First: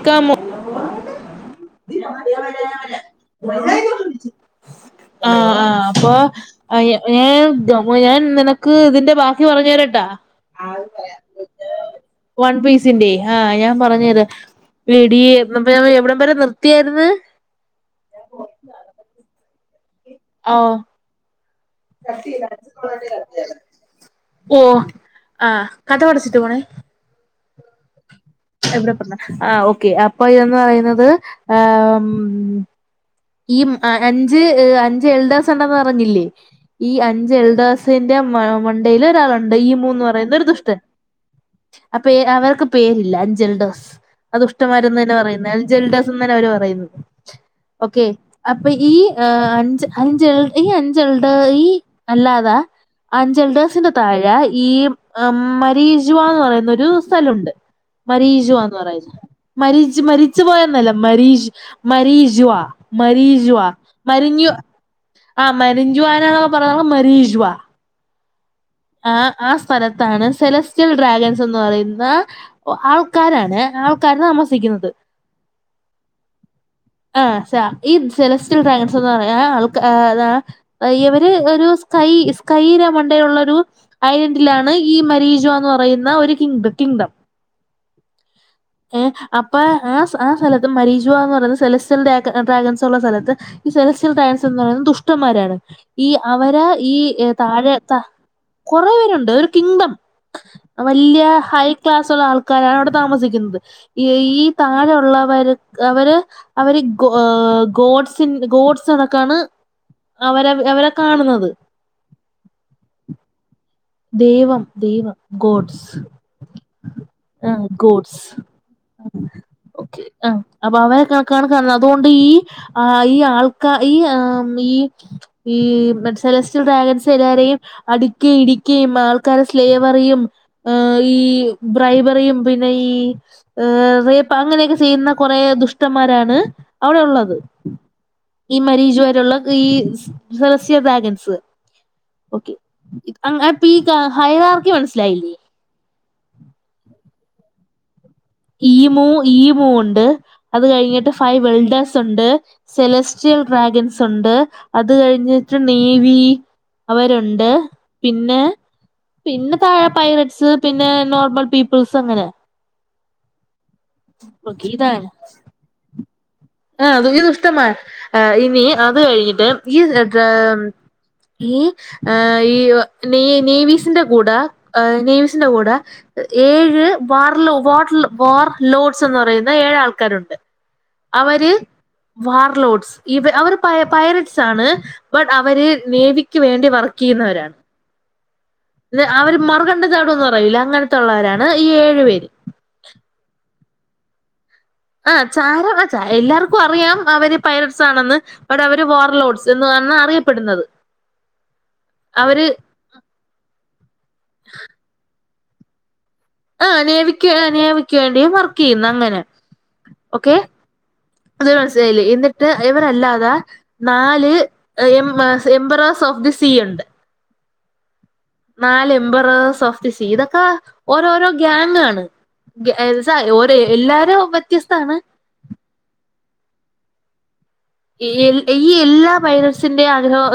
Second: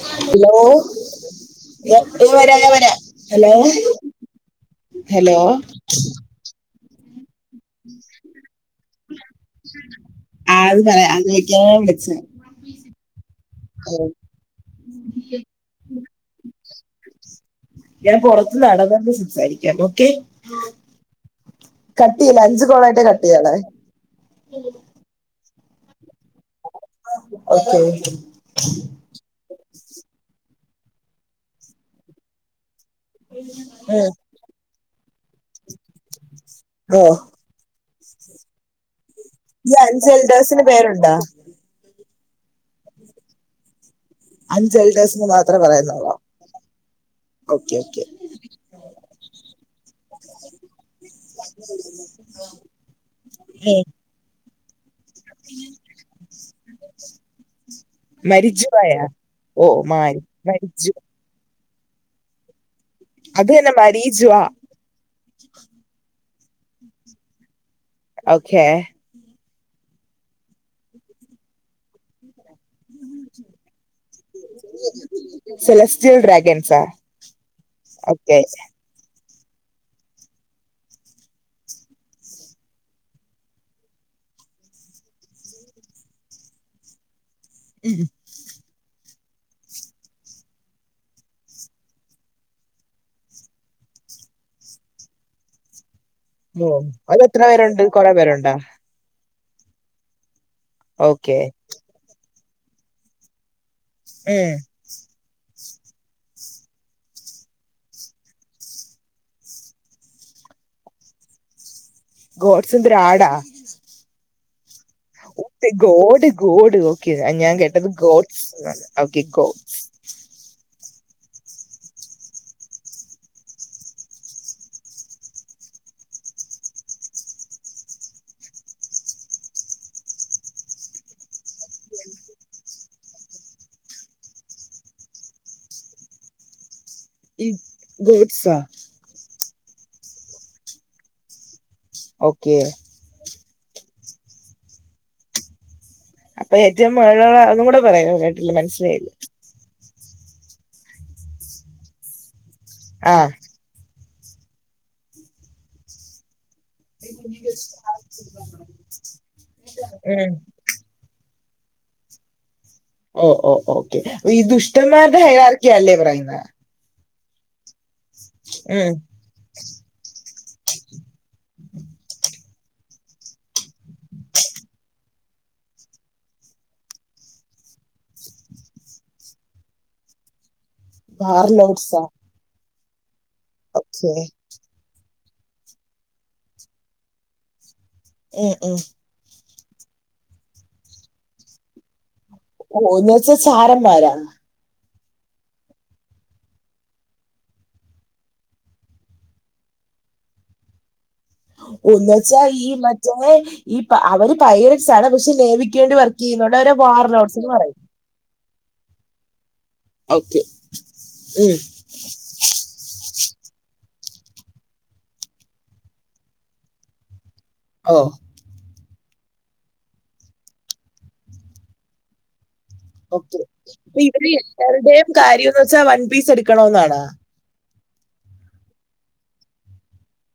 ക്കാമോ hello.. വരാ വരാ hello hello ആഹ ആഹ് അപ്പൊ അ ഏഹ് ന്റമ്മോ ഞാൻ നിനക്ക് ഇതിന്റെ ബാക്കി പറഞ്ഞു തരട്ടാ ആ അത് പറയാം അത് വെക്കാൻ വിളിച്ച വൺ പീസിന്റെ ആഹ് ഞാൻ പറഞ്ഞ തരാ നിർത്തിയായിരുന്നു ഇനെ പൊറത്ത് നടന്നണ്ട്സ രിക്ക ഓക്കെ ഓഹ് കട്ട് ചെയല്ല അഞ്ച കോളായിട്ട് കട്ട് യ്യണേ ആ കഥ പഠിച്ചിട്ട പോണെ ഓക്കെ എവിടെ പറഞ്ഞ ആ ഓക്കെ അപ്പൊ ഇതന്ന് പറയുന്നത് ആ.. മ് ഈ അഞ്ച് അഞ്ച് എൽഡേസ് ഉണ്ടന്ന് അറിഞ്ഞില്ലേ ഈ ഓ അഞ്ച് എൽഡേസ് ന്റെ മണ്ടേൽ ഒരാളുണ്ട് ഈ ഈമൂ ന്ന് അഞ്ച് പറയുന്ന ഒരു എൽഡേഴ്സിന് ദുഷ്ടൻ പേരുണ്ടോ പേ അവർക്ക് പേരില്ല അഞ്ചൽഡേഴ്സ് അഞ്ച് അതുഷ്ടമാരന്ന് തന്നെ എൽഡേഴ്സിന് പറയുന്നത് അൽ മാത്രമേ ജൽഡാസ് പറയുന്നുള്ളൂ എന്ന് തന്നെ അവര് പറയുന്നത് ഓക്കെ അപ്പൊ ഈ അഞ്ച് അഞ്ചൾ ഈ അഞ്ചൾടെ ഈ അല്ലാതാ അഞ്ചൽഡേഴ്സിന്റെ താഴെ ഈ മരീജു വാന്ന് പറയുന്നൊരു സ്ഥലഉണ്ട് മരീജുവാന്ന് പറ മരിജുവായ ഓ മരി മാരി മരിച്ചു മരിജു പോയന്നല്ല മരീ മരീജുവാ അത് മരീജുവാ തന്നെ മരീജുവ മരിഞ്ഞു ആ മരിഞ്ഞു ആന പറ മരീജുവാ ഓക്കെ ആ ആ സ്ഥലത്താണ് സെലസ്റ്റ്യൽ ഡ്രാഗൻസ് എന്ന് പറയുന്ന ഓ ആൾക്കാരാണ് ആൾക്കാര് താമസിക്കുന്നത് സെലസ്റ്റിയൽ ഡ്രാഗൻസാ ആഹ് ഈ ഓക്കെ സെലസ്റ്റ്രിയൽ ഡ്രാഗൺസ് എന്ന് പറയു ആ ആൾ ഇവര് ഒരു സ്കൈ സ്കൈനമണ്ടയുള്ള ഒരു അയ് ലാണ് ഈ മരീജോ എന്ന് പറയുന്ന ഒരു കി കിങ്ഡം ഉം ഏ അപ്പൊ ആ ആ സ്ഥലത്ത് മരീജുവ എന്ന് പറയുന്നത് സെലസ്റ്റ്യൽ ഡ ഡ്രാഗൻസ് ഉള്ള സ്ഥലത്ത് സെലസ്യൽ ടയൻസ് എന്ന് പറയുന്നത് ദുഷ്ടന്മാരാണ് ഈ അവരെ ഓ ഈ അത് എത്ര താഴെ പേരുണ്ട് ത കുറെ പേരുണ്ടോ കൊറേ പേരുണ്ട് കിങ്ഡം വലിയ ഓക്കെ ഹൈ ക്ലാസ് ഉള്ള ആൾക്കാരാണ് അവടെ താമസിക്കുന്നത് ഈ ഉം താഴെ ഉള്ളവർ അവര് അവര് ഗോ ഗോഡ്സി ഗോഡ്സ് എന്നൊക്കെയാണ് അവരെ അവരെ കാണുന്നത് ഗോട്സ്ന്ദ്ര ആടാ ദൈവം ദൈവം ഗോട്സ് ഗോഡ് ഗോഡ് ഓക്കെ ഞാൻ ആഹ് കേട്ടത് gods gods okay go okay ആ അപ്പൊ അവരെ കണക്കണ അതുകൊണ്ട് ഈ ആ ഈ ആൾക്കാ ഈ ആ ഈ ഈ മ സെലസ്റ്റൽ ഡ്രാഗൻസ് എല്ലാവരെയും അടിക്കേ ഇടി ആൾക്കാരെ സ്ലേവറും ഈ ബ്രൈബറും പിന്നെ ഏ റേപ്പ് അങ്ങനെയൊക്കെ ചെയ്യുന്ന കുറേ ദുഷ്ടന്മാരാണ് അവിടെ ഉള്ളത് ഈ ഗോഡ്സാ ഈ മരീജ വരുള്ള ഈ സരസ്യ ബാഗൻസ് ഓക്കെ അ പി ഹൈരാാർക്ക് മനസ്സിലായില്ലേ അപ്പൊ ഏറ്റവും മഴ ഒന്നും കൂടെ പറയാനോ ഈ മൂ ഈ മൂ ഉണ്ട് അത് കഴിഞ്ഞിട്ട് ഫൈവ് വെൽഡേഴ്സ് ഉണ്ട് ആ സെലസ്ട്രിയൽ ഡ്രാഗൻസ് ഉണ്ട് അത് കഴിഞ്ഞിട്ട് നേവി അവരുണ്ട് പിന്നെ പിന്നെ താഴെ ഉം. പൈററ്റ്സ് പിന്നെ നോർമൽ പീപ്പിൾസ് അങ്ങനെ ഓ ഓ ഓക്കെ ഈ ഓക്കെ ഇതാണ് ദുഷ്ടന്മാടെയ ആർക്കെയ അല്ലേ പറയുന്ന അ ഇത്ഷ്ടമായ ഇനി അത് കഴിഞ്ഞിട്ട് ഈ ഈ ഈ നേവിസിന്റെ കൂടെ നേവിസിന്റെ കൂടെ ഏഴ് വാർ ലോ വാർ വാർ ലോഡ്സ് എന്ന് പറയുന്ന ഏഴ് ആൾക്കാരുണ്ട് അവർ വാർലോഡ്സാ വാർലോഡ്സ് ഇ അവര് പ ഓക്കെ പൈലറ്റ്സ് ആണ് ബട്ട് അവര് നേവിക്ക് വേണ്ടി വർക്ക് ചെയ്യുന്നവരാണ് അവര് മറുകണ്ടം. ചാടും അറിയില്ല അങ്ങനത്തള്ളവരാണ് ഈ ഏഴു പേര് ഓന്നച്ച ചാരന്മാരാ ആ ചാര എല്ലാവർക്കും അറിയാം അവര് പൈരട്സ് ആണെന്ന് അവിടെ അവര് വോർലോഡ്സ് എന്ന് എന്ന അറിയപ്പെടുന്നത് ഒന്നവച്ചാ അവര് ഈ മറ്റേ ഈ അവര് പയരിച്ചാണ് പക്ഷെ നേേവിക്കേണ്ടി വ ആ തേവിക്ക് നേവിക്ക് വേണ്ടി വർക്ക് ചെയ്യുന്നത് അങ്ങനെ ഓക്കെ അത് മനസിലായില്ലേ എന്നിട്ട് ഇവരല്ലാതെ നാല് a emperors of the sea ഉണ്ട് ഓ നാല് എംബറേസ് ഓഫ് ദി സി ഇതൊക്കെ ഓരോരോ ഗ്യാങ് ആണ് ഓക്കെ ഓരോ ഇപ്പ എല്ലാരും ഇവല് വ്യത്യസ്താണ് എവിടെയും കാര്യംന്ന് വച്ചാ വൺ പീസ് എടുക്കണന്നാണാ ഈ എല്ലാ പൈററ്റ്സിന്റെ ആഗ്രഹം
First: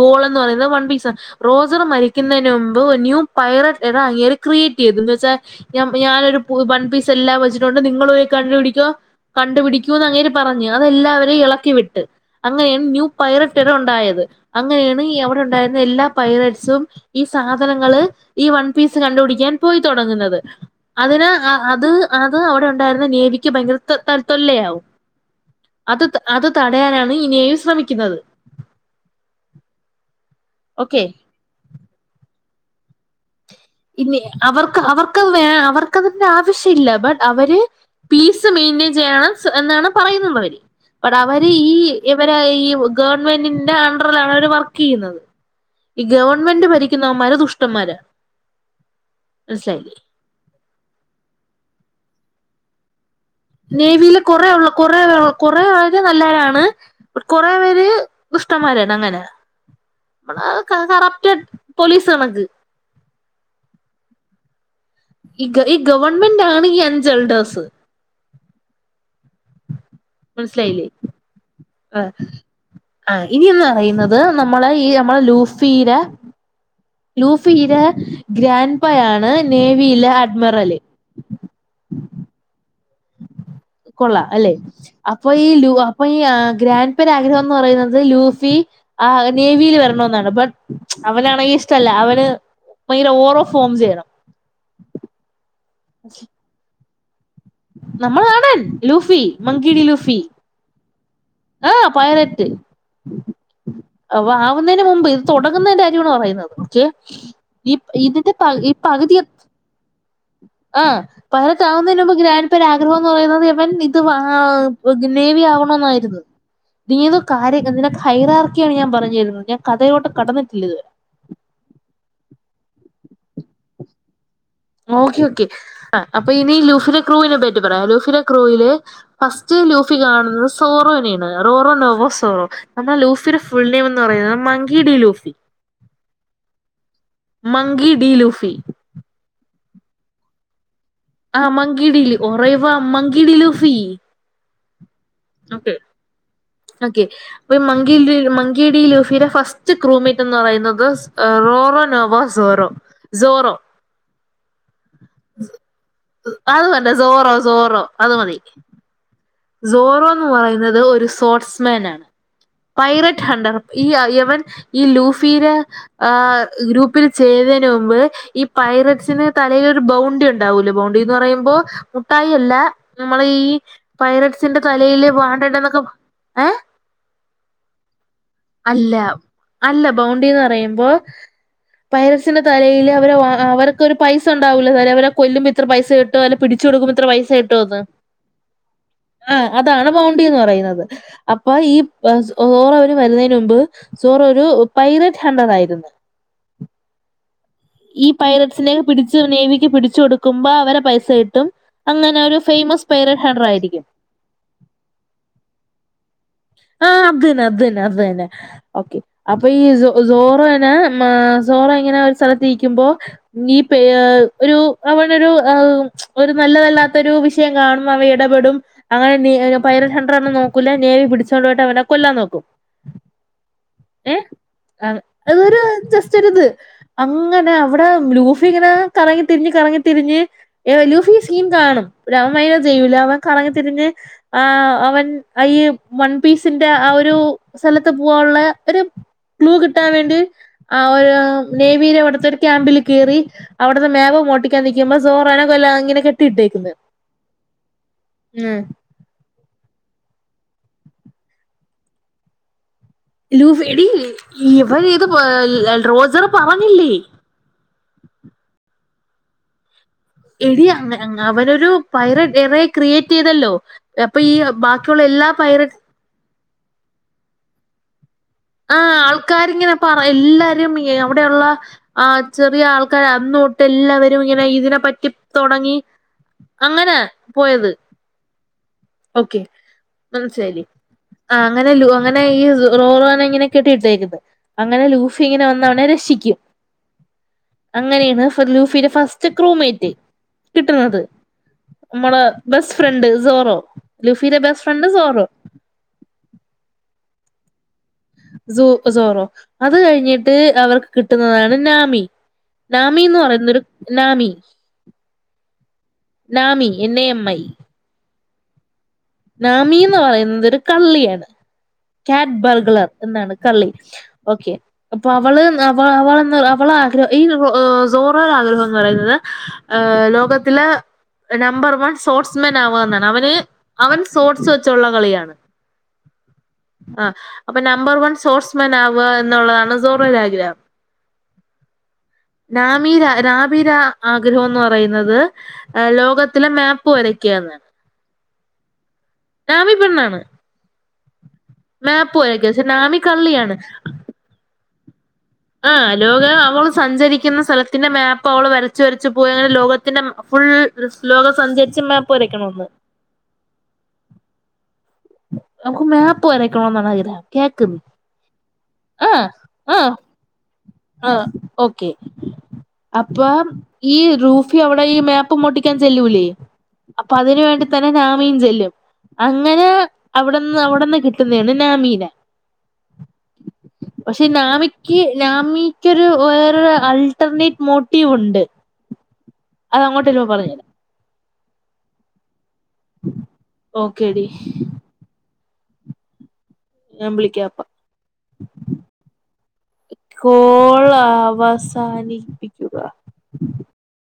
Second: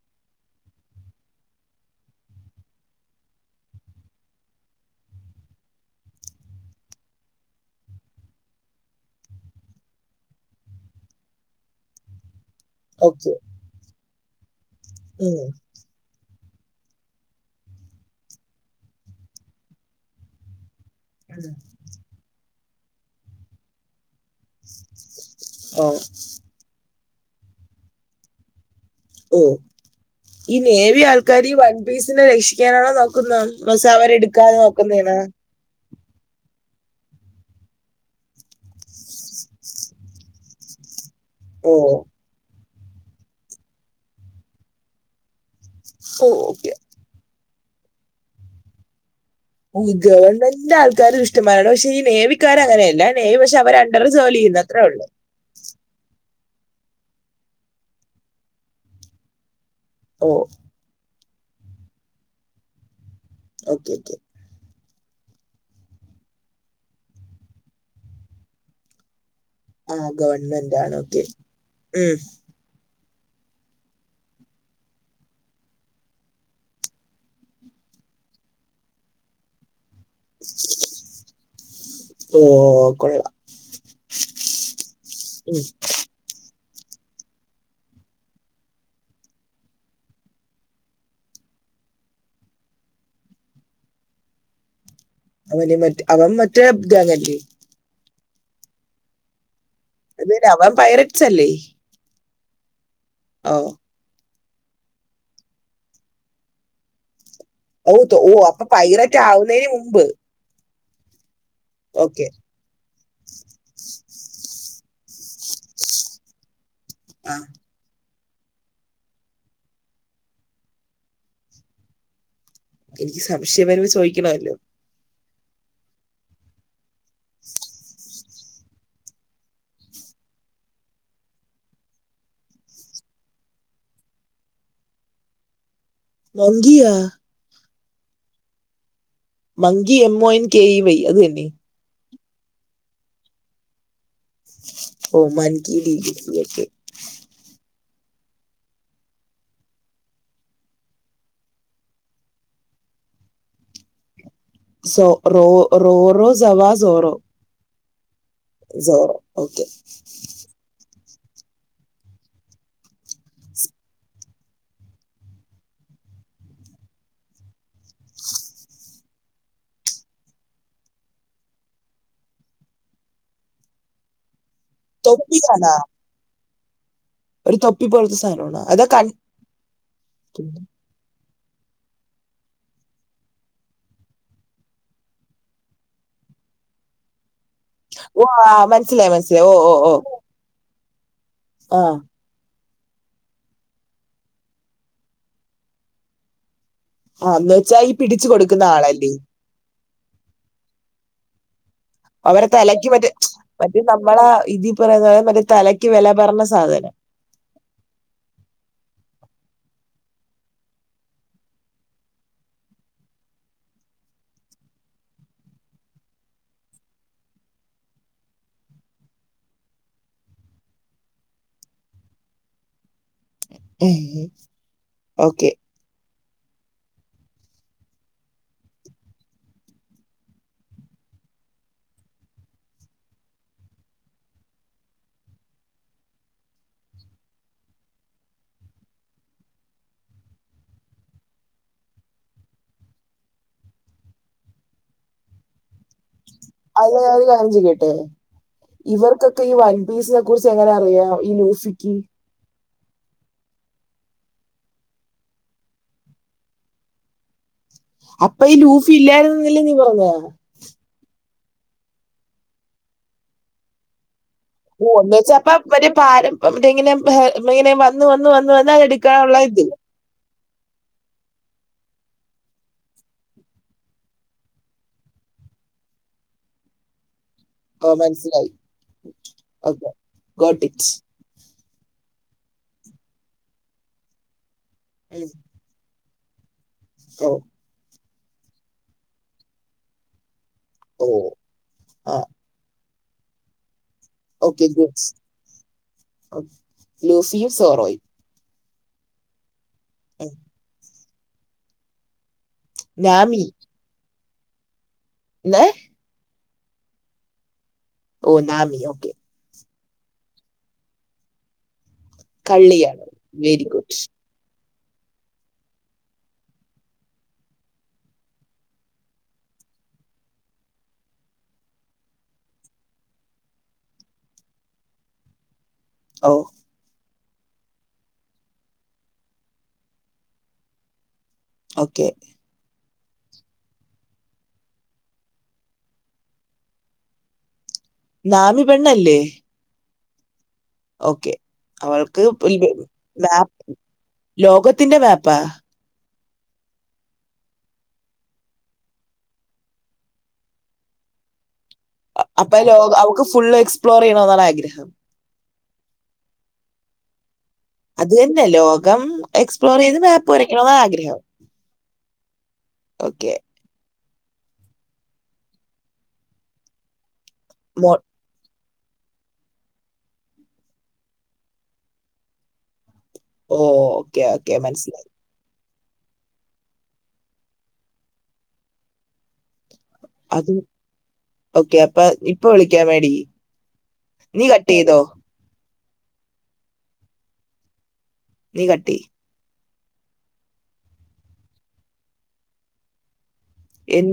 ഗോൾന്ന് പറയുന്നത് വൺ പീസ് ആണ് റോസർ മരിക്കുന്നതിന് മുമ്പ് ന്യൂ പൈലറ്റ് ഇട അങ്ങര് ക്രിയേറ്റ് ചെയ്ത് എ വച്ചാ ഞ വൺ പീസ് എല്ലാം വെച്ചിട്ടുണ്ട് നിങ്ങള് പോ കണ്ടുപിട കണ്ടുപിടിക്കൂന്ന് അങ്ങേര് പറഞ്ഞ അതെല്ലാവരെയും ഇളക്കി വിട്ട് അങ്ങനെയാണ്, ന്യൂ, ഓക്കെ പൈററ്റർ, ഉണ്ടായത്, അങ്ങനെയാണ്, ഈ, അവിടെ, ഉണ്ടായിരുന്ന, എല്ലാ, പൈററ്റ് സും, ഈ, സാധനങ്ങള്, ഈ, വൺ, പീസ് കണ്ടുപിടിക്കാൻ, പോയി, തുടങ്ങുന്നത്. അതിന്, അ, അത്, അത്, അവിടെ, ഉണ്ടായിരുന്ന, നേവിക്ക്, ഭയങ്കര, തൽ, ത്തൊല്ലയാവും. ഓ അത്, അത്, തടയാനാണ്, ഈ, നേവി, ശ്രമിക്കുന്നത്. ഓ, ഈ, നേവി, ഓക്കെ ആൾക്കാർ, ഈ, വൺപീസിനെ, രക്ഷിക്കാനാണോ, നോക്കുന്നത്. മസ, അവർ, എടുക്കാതെ, നോക്കുന്നീണാ ക്കത്തിന്റെ, ആവശ്യമില്ല, ബട്ട്, അവര്, പീസ്, മെയിന്റയിൻ, ചെയ്യണം, എന്നാണ്, പറയുന്നുള്ളവര്. അടെ, അവര്, ഈ, ഓ ഇവര്, ഈ, ഗവൺമെന്റിന്റെ, അണ്ടറിലാണ്, അവര്, വർക്ക്, ചെയ്യുന്നത്. ഈ, ഓ ഗവൺമെന്റ്, ഓക്കെ ഭരിക്കുന്നവന്മാര്, ദുഷ്ടന്മാര്. ഗവൺമെന്റിന്റെ, ആൾക്കാർ, ദുഷ്ടന്മാരാണ്, പക്ഷെ, ഈ, നേവിക്കാർ, അങ്ങനെയല്ല. നേവി പക്ഷെ അവർ അണ്ടർ നേവിൽ, ജോലി കുറ, ചെയ്യുന്നു ഉള്ള, അത്രേ കൊറ, ഉള്ളു കൊറ, ആ, നല്ലര ആ, കൊറേ, പേര്, ദുഷ്ടന്മാരാണ്, അങ്ങനെ, ഓ അ, ക റ്റ്‌, പോലീസ്, കണക്ക്. Okay, okay. ഈ, ഈ, ഗവൺമെന്റാണ്, ഈ, അൻചൾഡേഴ്സ്. ആ ഗവൺമെന്റ് മനസിലായില്ലേ, ആണ് ഓക്കെ ആ. ഉം ആ, ഇനിന്ന്, പറയുന്നത്, നമ്മളെ, ഈ, നമ്മളെ, ലൂഫീയില ലൂഫിയിലെ, ഗ്രാൻഡ്പ്പയാണ്, നേവിയിലെ, അഡ്മിറല്. ഓ കൊള്ളാം കൊള്ളാം, അല്ലെ, അപ്പൊ, ഈ, ഉം. ലു, അപ്പൊ, ഈ ഗ്രാൻഡ്പ്പരെ, ആഗ്രഹം, എന്ന്, പറയുന്നത്, ലൂഫി, ആ, നേവിയിൽ, വരണെന്നാണ്, ബട്ട, അവനാണെങ്കി ഇഷ്ടല്ല, അവന്, ഭയങ്കര, ഓറോ, ഫോം, ചെയ്യണം. അവന്, മറ്റ, അവൻ, മറ്റേബങ്ങെല്ലെ നമ്മളാണൻ, ലൂഫി, മങ്കിടി, ലൂഫി, അത് അവൻ പൈററ്റ്സ് അല്ലേ ആ, പയ ത്. ഓ. അ, ആവുന്നതിന്, മുമ്പ്, ഇത്, തുടങ്ങുന്നതിന്റെ, കാര്യമാണ്, പറയുന്നത്, ഒകെ. ഇ, ഓ തോ ഇതിത്തെ, ഓ പ, അപ്പൊ ഇ, പൈററ്റ് പകുതിയ ആവുന്നതിന് മുമ്പ് ആ, പൈലെറ്റാവുന്നതിനുമുമ്പ്, ഓക്കെ ഗ്രാൻപ്പേടെ, ആഗ്രഹം, എന്ന്, പറയുന്ന, ദിവൻ [unintelligible] നേവി, ആവണന്നായിരുന്നു, നീയിത്, ആ കാര്യ ഹൈറാർക്കിയാണ്, ഞാൻ, പറഞ്ഞിരുന്നത്, ഞാൻ, കഥയോട്ട്, കടന്നിട്ടില്ല, ഇതുവരെ എനിക്ക്, സംശയം, വരുമ്പ്, ചോദിക്കണമല്ലോ ഓക്കെ, ഓക്കെ, അ, അപ്പൊ, ഇനി, ലൂഫില, ക്രൂവിനെ, പറ്റി, പറയാം, ലുഫില, ക്രൂയില്, ഫസ്റ്റ് ലൂഫി, കാണുന്നത്, സോറോനെയാണ്, റോറോ, നോവോ, സോറോ, എന്നാൽ, ലൂഫിയുടെ, ഫുൾ, നെയിം, എന്ന്, പറയുന്നത് മങ്കി, ഡിലൂഫ്, മങ്കിയാ Monkey, D, Luffy. Monkey, M O N, K, E, Y. അത് ആ, തന്നെ മങ്കിടിൽ, ഒറേവ, മങ്കിടി, ലൂഫീ. ഓ, മൻ, കി, ഡി ഓക്കെ, അപ്പൊ, ഈ മങ്കി, ഡി, ലൂഫിയുടെെ, ഫസ്റ്റ് ക്രൂമേറ്റ്, എന്ന്, പറയുന്നത്, റോറോ, Nova, Zoro. Zoro. Zoro റോറോ സവാ അതുതന്നെ, സോറോ, സോറോ. അത്, മതി, സോറോ ഓക്കെ സോറോന്ന്, പറയുന്നത്, ഒരു, സോർട്സ്മാൻ, ആണ് പൈററ്റ്, ഹണ്ടർ, ഈ, യവൻ, ഈ, ലൂഫിടെ, ഗ്രൂപ്പിൽ, ചേ തിനന്, മുമ്പ്, ഈ, പൈററ്റ്സിന്, തലൈൽ, ഒരു, ബൗണ്ടി, ഉണ്ടാവൂല്ലോ, ബൗണ്ടിന്ന്, പറയുമ്പോ, മുട്ടായി, അല്ല ല്ല, നമ്മള, ഈ, പൈറട്സിന്റെ, തലയില്, വാണ്ടണ്ട, തൊപ്പിയാണാ എന്നൊക്കെ ഏ ഒരു തൊപ്പി പോലത്തെ സാധനമാണ് അതാ അല്ല, കൺ അല്ല, ബൗണ്ടിന്ന്, പറയുമ്പോ പൈറസിന്റെ, തലൈൽ, അവ, അവർക്കൊരു, പൈസ, ഉണ്ടാവുല്ലോ, അവ, കൊല്ലുമ്പോ, ഇത്ര, പൈസ, കിട്ടും, പി ച്ച്, കൊടു ഇത്ര, വയസായി വ്ആ, അവര് ആ അതാണ് ബൗണ്ടിന്ന് പറയുന്നത്. അപ്പൊ ഈ ആ ഒ വരുന്നതിന് മൻപ് സോറ ഒരു പൈററ്റ് ഹണ്ടർ ആയിരുന്നു. ആ ന്ന് ഈ പൈററ്റ്സിനെ പിടിച് നേവിക്ക് പിടിച്ചു കൊടുക്കുമ്പോ അവരെ പൈസ കിട്ടും. അങ്ങനെ ഒരു അവരെ ഫേമസ് തലയ്ക്ക് മറ്റ പൈലറ്റ് ഹണ്ടർ മറ്റ ആയിരിക്കും നമ്മള ഇതി പറയുന്ന മറ്റേ തലക്ക് വില പറരണ സാന ആഹ അതന്നെ അതന്നെ അത് തന്നെ ഓക്കെ. അപ്പൊ ഈ സോറോനെ മ സോറോ എങ്ങനെ ഒരു സ്ഥല നിപോ ഈ ഒരു അവനരു നല്ലതല്ലാത്ത ഒരു വി കാണും അവ ഇടപെടും അങ്ങനെ പൈര ഹണ്ടർന്നും നോക്കൂല്ല നേവി പിടിച്ചുകോണ്ട പോയിട്ട് അവനെ കൊല്ലാൻ നോക്കും. [inaudible] ഏ ഓക്കെ അതൊരു ജസ്റ്റ്‌ ഒരിത്. അങ്ങനെ അവിടെ ലൂഫി ഇങ്ങനെ കറങ്ങി തിരിഞ്ഞ് കറങ്ങിതിരിഞ്ഞ് ഏ ലൂഫി സീൻ കാണും. രാമായണ ജ്യൂല അവൻ കറങ്ങി തിരിഞ്ഞ് ആ് അവൻ ഐവൺപീസിന്റെ ആ. ഒരു സ്ഥലത്ത് പോകാനുള്ള ഒരു ക്ലൂ കിട്ടാൻ വേണ്ടി. ആ നേവിയിലെ അവിടുത്തെ ഒരു ക്യാമ്പിൽ കീറി അവിടുത്തെ മേവം മോട്ടിക്കാൻ നിൽക്കുമ്പോ സോറാന കൊല്ല അങ്ങനെ. [unintelligible] ഉം ഇവർക്കൊക്കെ ഈ വൺപീസ് കുറിച്ച് എങ്ങനെ അറിയാം ഈ ലൂഷിക്ക്. ലൂഫടി ഇവർ ഇത് റോജറ് പറഞ്ഞില്ലേ. അപ്പൊ ഈ ലൂഫി ഇല്ലായിരുനി എടി അവനൊരു പൈറ ഇവെ ക്രിയേറ്റ് ചെയ്തല്ലോ. ഈ ഓ ബാക്കിയുള്ള ഒന്ന് എല്ലാ വച്ചപ്പ പൈററ്റ് ഒരു പാര ഇങ്ങന ഇങ്ങന [unintelligible] വന്ന് വന്ന് വന്ന് എടുക്കാനുള്ള എതി. [unintelligible] അവിടെുള്ള ചെറിയ ആൾക്കാ അന്നോട്ട് എല്ലാവരും ഇങ്ങനെ ഇതിനെ പറ്റി [unintelligible] അങ്ങനെ. പോയത് ഓ മനസ്സിലായി. ഓക്കെ ഓക്കെ ഗോട്ട് മനസ്സിലായില്ലേ ഇറ്റ് ആ അങ്ങനെല്ലോ. അങ്ങനെ ഈ റോറോന ഇങ്ങനെ കെട്ടിയിട്ടേക്കത്. അങ്ങനെ ലൂഫി ഇങ്ങനെ വന്നവനെ രക്ഷിക്കും. ഓ അങ്ങനെയാണ് ലുഫിയുടെ ഫസ്റ്റ് ക്രോമേറ്റ്. കിട്ടുന്നത്. ഓ ആ നമ്മള് [unintelligible] ഫ്രണ്ട് ജോറോ. ഓക്കെ ഗുസ് ലൂസിയും സോറോയും. സൂപ്പ് സോറോ അത് ഉം. കഴിഞ്ഞിട്ട്. അവർക്ക് കിട്ടുന്നതാണ് നാമി. നാമിന്ന് പറയുന്നൊരു നാമി. നെ നാമി എന്, എം, ഐ ഓ നാമിയോ. ന്ന് പറയുന്നത് ഒരു കള്ളിയാണ്. കാറ്റ്ബർഗലർ കള്ളിയാണ് എന്നാണ് വെരി കള്ളി ഗുഡ് ഓക്കെ. അപ്പൊ അവള് അവ അവ അവള ആഗ്രഹം ഈോറോ ആഗ്രഹം എന്ന് പറയുന്നത്. ലോകത്തിലെ നമ്പർ വൺ സ്പോർട്സ്മാൻ ആവുക എന്നാണ്. അവന് അവൻ സോട്സ് വെച്ചുള്ള കളിയാണ്. ഓ ആ അപ്പൊ നമ്പർ വൺ സോർസ്മാൻ ആവുക. എന്നുള്ളതാണ് സോറ ആഗ്രഹം. ഓക്കേ. മീര രാബീര ആഗ്രഹം എന്ന് പറയുന്നത്. ലോകത്തിലെ മാപ്പ് വരക്കുകന്നാണ്. നാമി പെണ്ണല്ലേ? പെണ്ണാണ് ഓക്കെ മാപ്പ് അവൾക്ക് വരയ്ക്കുക പക്ഷെ നാമി കള്ളിയാണ് ലോക [unintelligible] തിന്റെ മേപ്പ. ലോക അവൾ സഞ്ചരിക്കുന്ന സ്ഥലത്തിന്റെ മാപ്പ്. അവൾ വരച്ച് വരച്ച് പോയി. അങ്ങനെ ലോകത്തിന്റെ ഫുൾ ലോക സജരീ അപ്പൊ ലോക അവക്ക് ഫുള്ള് എക്സ്പ്ലോർ ചെയ്യണ എന്നാണ് ആഗ്രഹം. [unintelligible] മാപ്പ് വരക്കണോന്ന് [unintelligible] കേക്കുന്നു അത് തന്നെ ലോകം എക്സ്പ്ലോർ ചെയ്ത് മാപ്പ് വരയ്ക്കണന്ന ആ ആഗ്രഹം ഓക്കെ അപ്പൊ ഓക്കെ. ഈ റൂഫി അവിടെ ഈ മാപ്പ് മോട്ടിക്കാൻ ചെല്ലൂല്ലേ അപ്പൊ അതിന് വേണ്ടി മോ തന്നെ നാമിയും ചെല്ലും അങ്ങനെ അവിടെന്ന് അവിടെന്ന് കിട്ടുന്നതാണ് നാമീനെ. ഓ ഓക്കെ പക്ഷെ ഓക്കെ നാമിക്ക് മനസ്സിലായി. നാമി നിക്ക് ഒരു വേറെ അൾട്ടർനേറ്റ് മോട്ടീവ് ഉണ്ട് അത് അങ്ങോട്ടരുമ്പോ അത് പറഞ്ഞരാ ഓക്കെ അപ്പ ഇപ്പൊ വിളിക്കാവേഡി ഓക്കേടി നീ കട്ട് ചെയ്തോ ഞാൻ വിളിക്കാപ്പാ. നീ കട്ടെയ്യ്. കോൾ അവസാനിപ്പിക്കുക ചെയ്യ്.